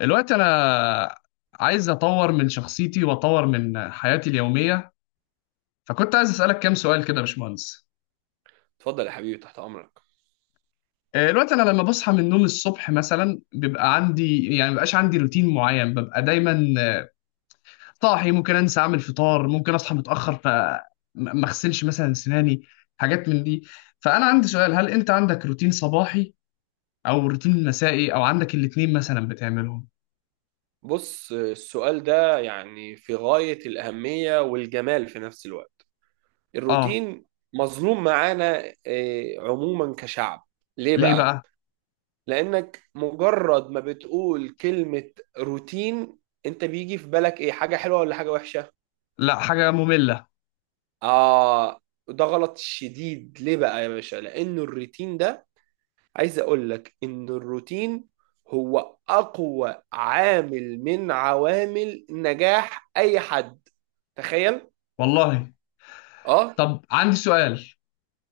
دلوقتي انا عايز اطور من شخصيتي واطور من حياتي اليوميه، فكنت عايز اسالك كام سؤال كده يا باشمهندس. اتفضل يا حبيبي، تحت امرك. دلوقتي انا لما بصحى من النوم الصبح مثلا بيبقى عندي يعني مبقاش عندي روتين معين، ببقى دايما صاحي، ممكن انسى اعمل فطار، ممكن اصحى متاخر فما اغسلش مثلا سناني، حاجات من دي. فانا عندي سؤال: هل انت عندك روتين صباحي او روتين مسائي او عندك الاتنين مثلا بتعملهم؟ بص، السؤال ده يعني في غاية الأهمية والجمال في نفس الوقت. اه. الروتين مظلوم معانا عموما كشعب. ليه ليه بقى؟ بقى؟ لأنك مجرد ما بتقول كلمة روتين، أنت بيجي في بالك إيه، حاجة حلوة ولا حاجة وحشة؟ لا حاجه ممله. آه، ده غلط شديد. ليه بقى يا باشا؟ لأن الروتين ده، عايز اقول لك ان الروتين هو اقوى عامل من عوامل نجاح اي حد. تخيل. والله. اه. طب عندي سؤال: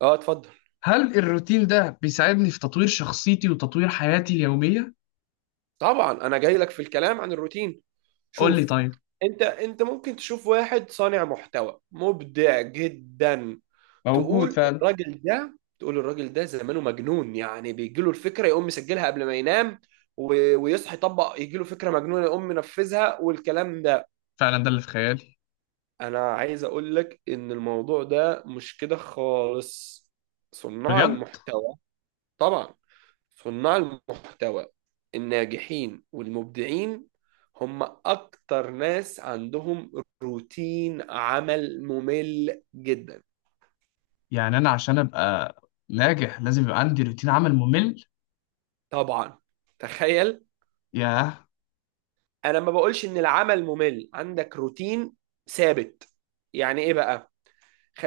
اه اتفضل. هل الروتين ده بيساعدني في تطوير شخصيتي وتطوير حياتي اليومية؟ طبعا انا جاي لك في الكلام عن الروتين. قول لي شوف، طيب. انت ممكن تشوف واحد صانع محتوى مبدع جدا، موجود تقول فعلا. الراجل ده تقول الراجل ده زمانه مجنون، يعني بيجيله الفكرة يقوم مسجلها قبل ما ينام ويصحى يطبق، يجيله فكرة مجنونة يقوم منفذها والكلام ده. فعلا ده اللي في خيالي. انا عايز اقول لك ان الموضوع ده مش كده خالص. صناع بجد. المحتوى، طبعا، صناع المحتوى الناجحين والمبدعين هم اكتر ناس عندهم روتين عمل ممل جدا. يعني انا عشان ابقى ناجح لازم يبقى عندي روتين عمل ممل؟ طبعا، تخيل. ياه. انا ما بقولش ان العمل ممل، عندك روتين ثابت. يعني ايه بقى؟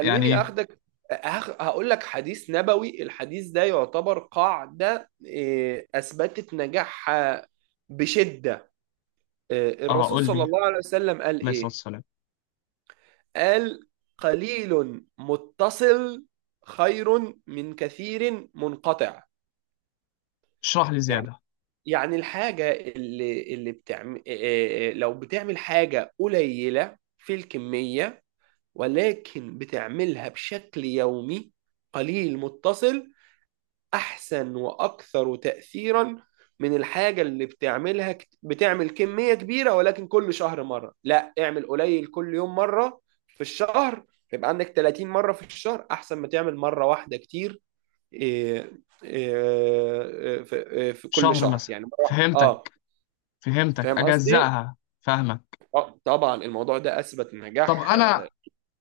يعني ايه؟ اخدك. هقول لك حديث نبوي. الحديث ده يعتبر قاعدة اثبتت نجاحها بشدة. اه، الرسول قول صلى لي. الله عليه وسلم قال عليه الصلاه ايه؟ والسلام. قال: قليل متصل خير من كثير منقطع. اشرح لي يعني زياده. يعني الحاجة اللي بتعمل، لو بتعمل حاجة قليلة في الكمية، ولكن بتعملها بشكل يومي، قليل متصل، احسن واكثر تاثيرا من الحاجه اللي بتعملها بتعمل كميه كبيره ولكن كل شهر مره. لا، اعمل قليل كل يوم مره في الشهر، يبقى عندك 30 مره في الشهر، احسن ما تعمل مره واحده كتير إيه، إيه، في آه، في كل شهر شهر مثلا. يعني مره واحدة. اه. فهمتك، فهمتك، فاهم قصدي؟ اجزأها، فاهمك. اه طبعا، الموضوع ده اثبت طب نجاح. انا اه.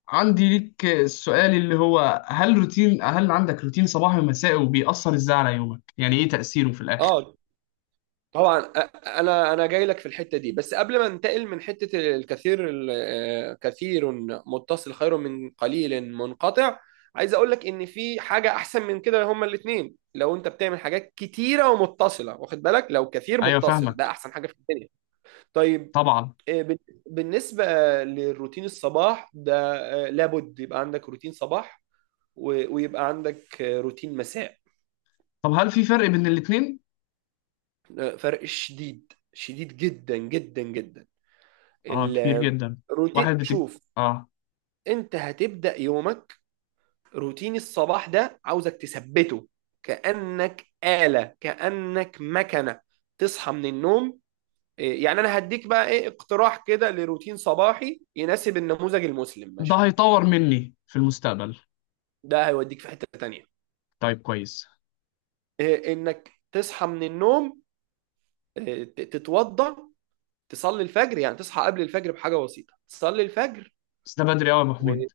عندي ليك السؤال اللي هو هل روتين هل عندك روتين صباحي ومسائي، وبيأثر ازاي على يومك؟ يعني ايه تأثيره في الاخر؟ آه، طبعا. انا جاي لك في الحته دي، بس قبل ما ننتقل من حته الكثير كثير متصل خير من قليل منقطع، عايز اقول لك ان في حاجه احسن من كده، هما الاثنين. لو انت بتعمل حاجات كتيره ومتصله، واخد بالك، لو كثير ايوه متصل، ده فاهمك. احسن حاجه في الدنيا. طيب، طبعا. آه، بال- بالنسبه للروتين الصباح ده، لابد يبقى عندك روتين صباح، ويبقى عندك روتين مساء. طب هل في فرق بين الاتنين؟ فرق شديد، شديد جدا جدا جدا. اه كبير جدا. واحد الروتين، بتج... شوف، اه. انت هتبدأ يومك. روتين الصباح ده عاوزك تثبته كأنك آلة، كأنك مكنة. تصحى من النوم، يعني انا هديك بقى ايه اقتراح كده لروتين صباحي يناسب النموذج المسلم، ده ماشي؟ هيطور مني في المستقبل. ده هيوديك في حتة تانية. طيب كويس. انك تصحى من النوم، تتوضى، تصلي الفجر، يعني تصحى قبل الفجر بحاجة بسيطة، تصلي الفجر. بس ده بدري قوي يا ابو و- حميد.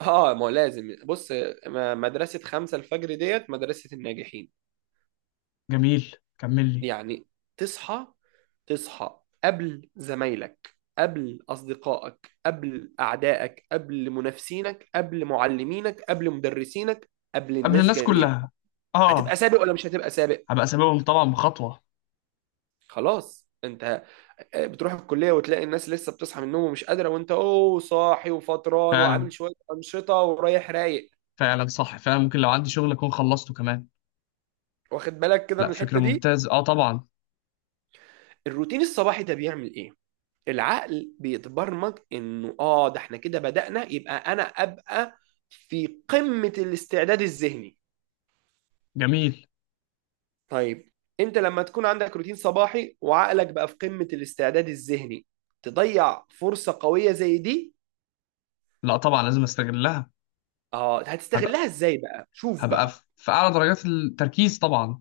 اه، ما هو لازم. بص، مدرسة خمسة الفجر ديت مدرسة الناجحين. جميل، كمل لي. يعني تصحى، تصحى قبل زمايلك، قبل أصدقائك، قبل أعدائك، قبل منافسينك، قبل معلمينك، قبل مدرسينك، قبل قبل الناس الناس جميعا. كلها. اه. هتبقى سابق ولا مش هتبقى سابق؟ هبقى سببهم طبعا بخطوة. خلاص، انت بتروح الكلية وتلاقي الناس لسه بتصحى من النوم ومش قادرة، وانت اوه صاحي وفطران فعلا. وعامل شوية أنشطة ورايح رايق. فعلا صح، فعلا ممكن لو عندي شغل اكون خلصته كمان. واخد بالك كده لا من فكرة الحتة دي؟ ممتازة، اه طبعا. الروتين الصباحي ده بيعمل ايه؟ العقل بيتبرمج انه اه ده احنا كده بدأنا، يبقى انا ابقى في قمة الاستعداد الذهني. جميل. طيب، انت لما تكون عندك روتين صباحي وعقلك بقى في قمة الاستعداد الذهني، تضيع فرصة قوية زي دي؟ لا طبعا لازم استغلها. اه، هبقى هتستغلها ازاي بقى؟ شوف هبقى في بقى، اعلى درجات التركيز طبعا.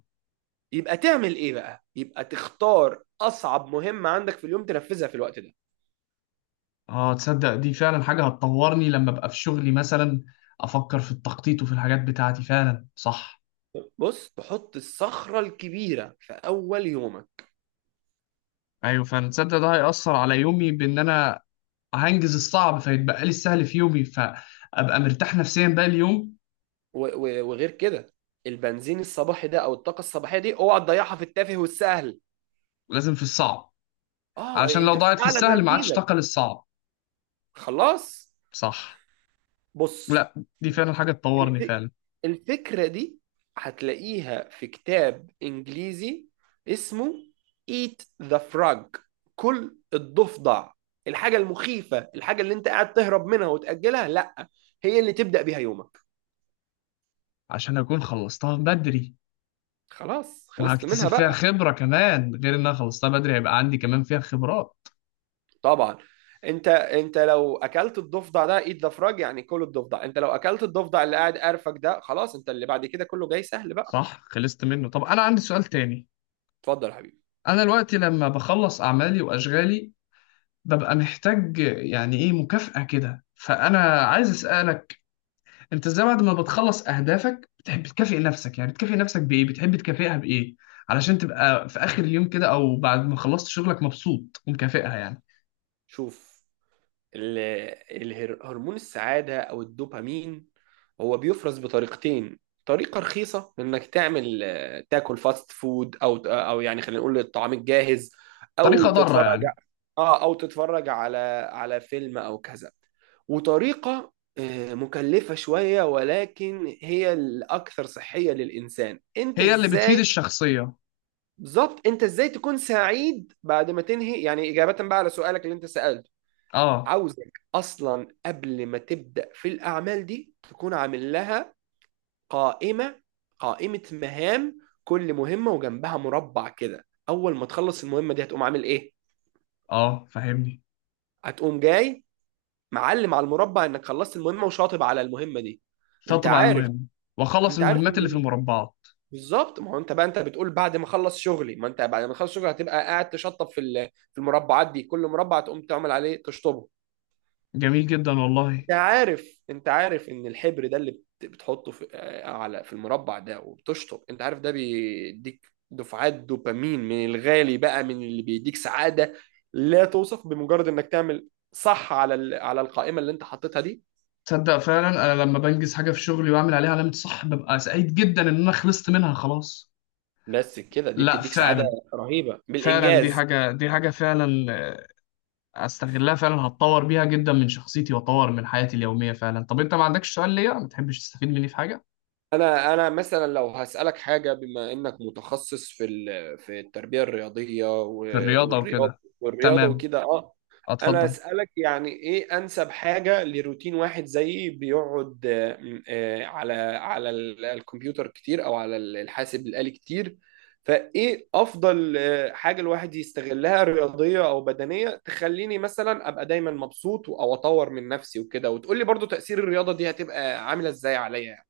يبقى تعمل ايه بقى؟ يبقى تختار اصعب مهمة عندك في اليوم، تنفذها في الوقت ده. اه تصدق دي فعلا حاجة هتطورني لما ابقى في شغلي مثلا، افكر في التخطيط وفي الحاجات بتاعتي، فعلا صح. بص، تحط الصخرة الكبيرة في اول يومك. ايوه فعلا، تصدق ده هيأثر على يومي بان انا هنجز الصعب فيتبقى لي السهل في يومي، فابقى مرتاح نفسيا بقى اليوم. وغير كده، البنزين الصباحي ده او الطاقه الصباحيه دي اوعى تضيعها في التافه والسهل. لازم في الصعب. اه، علشان لو انت في ضاعت في اعلى السهل ما عادش تركيزك. طاقة للصعب. خلاص. صح. بص، لا دي فعلا حاجة تطورني الف- فعلا. الفكره دي هتلاقيها في كتاب انجليزي اسمه Eat the Frog، كل الضفدع. الحاجه المخيفه، الحاجه اللي انت قاعد تهرب منها وتاجلها، لا، هي اللي تبدا بيها يومك. عشان اكون خلصتها بدري، خلاص، خلصت وهكتسب منها فيها بقى. خبرة كمان، غير ان انا خلصتها بدري هيبقى عندي كمان فيها خبرات. طبعا، انت لو اكلت الضفدع ده ايد ضفرج يعني كل الضفدع، انت لو اكلت الضفدع اللي قاعد قرفك ده خلاص، انت اللي بعد كده كله جاي سهل بقى. صح خلصت منه. طب انا عندي سؤال تاني. اتفضل يا حبيبي. انا دلوقتي لما بخلص اعمالي واشغالي ببقى محتاج يعني ايه مكافأة كده، فانا عايز اسالك انت ازاي بعد ما بتخلص اهدافك بتحب تكافئ نفسك؟ يعني بتكافئ نفسك بايه؟ بتحب تكافئها بايه علشان تبقى في اخر اليوم كده او بعد ما خلصت شغلك مبسوط ومكافئها يعني؟ شوف، ال- هرمون السعادة أو الدوبامين هو بيفرز بطريقتين: طريقة رخيصة إنك تعمل تاكل فاست فود، أو يعني خلينا نقول الطعام الجاهز، أو طريقة ضارة تتفرج، يعني. آه، أو تتفرج على على فيلم أو كذا. وطريقة مكلفة شوية ولكن هي الأكثر صحية للإنسان. أنت هي اللي بتفيد إزاي، الشخصية. بالظبط، أنت إزاي تكون سعيد بعد ما تنهي، يعني إجابة بقى على سؤالك اللي أنت سألته: اه. عاوزك اصلا قبل ما تبدا في الاعمال دي تكون عامل لها قائمه، قائمه مهام، كل مهمه وجنبها مربع كده. اول ما تخلص المهمه دي هتقوم عامل ايه؟ اه فاهمني. هتقوم جاي معلم على المربع انك خلصت المهمه، وشاطب على المهمه دي. انت شاطب على عارف، المهم. واخلص انت عارف المهمات اللي في ان المربعات. بالظبط ما هو انت بقى، انت بتقول بعد ما اخلص شغلي، ما انت بعد ما اخلص شغلي هتبقى قاعد تشطب في في المربعات دي، كل مربع تقوم تعمل عليه تشطبه. جميل جدا والله. انت عارف ان الحبر ده اللي بتحطه في على في المربع ده وبتشطب، انت عارف ده بيديك دفعات دوبامين من الغالي بقى، من اللي بيديك سعادة لا توصف، بمجرد انك تعمل صح على على القائمة اللي انت حاططها دي. تصدق فعلا انا لما بنجز حاجه في شغلي واعمل عليها علامه صح ببقى سعيد جدا ان انا خلصت منها خلاص. بس كده دي لا بتديك سعادة فعلا. رهيبة فعلا دي بالانجاز. حاجه، دي حاجه فعلا استغلها فعلا، هتطور بيها جدا من شخصيتي واطور من حياتي اليوميه فعلا. طب انت ما عندكش سؤال ليا؟ ما تحبش تستفيد مني في حاجه؟ انا مثلا لو هسالك حاجه، بما انك متخصص في في التربيه الرياضيه في الرياضه والرياضه وكده. والرياضه تمام. وكده، اه، انا اتفضل. اسالك يعني ايه انسب حاجه لروتين واحد زيي بيقعد على الكمبيوتر كتير او على الحاسب الالي كتير؟ فايه افضل حاجه الواحد يستغلها رياضيه او بدنيه، تخليني مثلا ابقى دايما مبسوط او اطور من نفسي وكده؟ وتقول لي برضو تاثير الرياضه دي هتبقى عامله ازاي عليا يعني.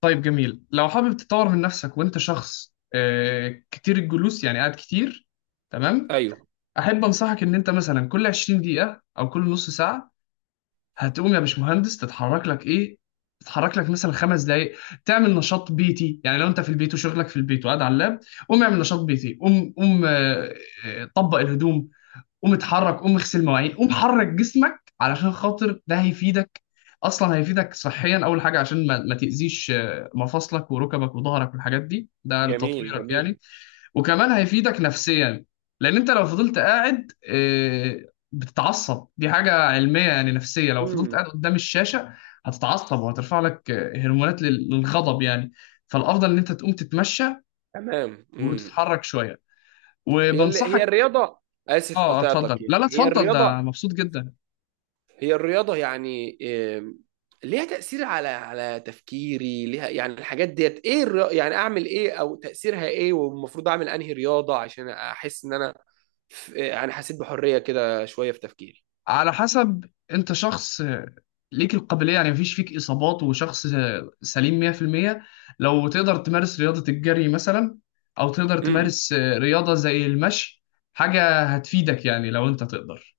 طيب جميل. لو حابب تطور من نفسك وانت شخص كتير الجلوس، يعني قاعد كتير. تمام. ايوه. احب انصحك ان انت مثلا كل 20 دقيقه او كل نص ساعه هتقوم يا باشمهندس تتحرك لك ايه، تتحرك لك مثلا 5 دقايق، تعمل نشاط بيتي. يعني لو انت في البيت وشغلك في البيت وقاعد على اللاب، قوم اعمل نشاط بيتي، قوم طبق الهدوم، قوم اتحرك، قوم اغسل مواعين، قوم حرك جسمك، علشان خاطر ده هيفيدك. اصلا هيفيدك صحيا اول حاجه عشان ما تاذيش مفاصلك وركبك وظهرك والحاجات دي، ده جميل، لتطويرك يعني. جميل. وكمان هيفيدك نفسيا، لان انت لو فضلت قاعد بتتعصب. دي حاجه علميه يعني نفسيه، لو فضلت امم قاعد قدام الشاشه هتتعصب وهترفع لك هرمونات للغضب يعني. فالافضل ان انت تقوم تتمشى تمام. وتتحرك شويه. هي اللي، هي وبنصحك. الرياضه، اسف اه اتفضل، قطعتك، يعني لا لا هي اتفضل، ده الرياضه، مبسوط جدا. هي الرياضه يعني، إم، ليها تاثير على على تفكيري؟ ليها يعني الحاجات ديت ايه يعني اعمل ايه او تاثيرها ايه؟ والمفروض اعمل انهي رياضه عشان احس ان انا في... يعني حسيت بحريه كده شويه في تفكيري. على حسب، انت شخص ليك القابلية يعني مفيش فيك إصابات وشخص سليم 100%، لو تقدر تمارس رياضة الجري مثلا، أو تقدر تمارس رياضة زي المشي، حاجة هتفيدك يعني لو انت تقدر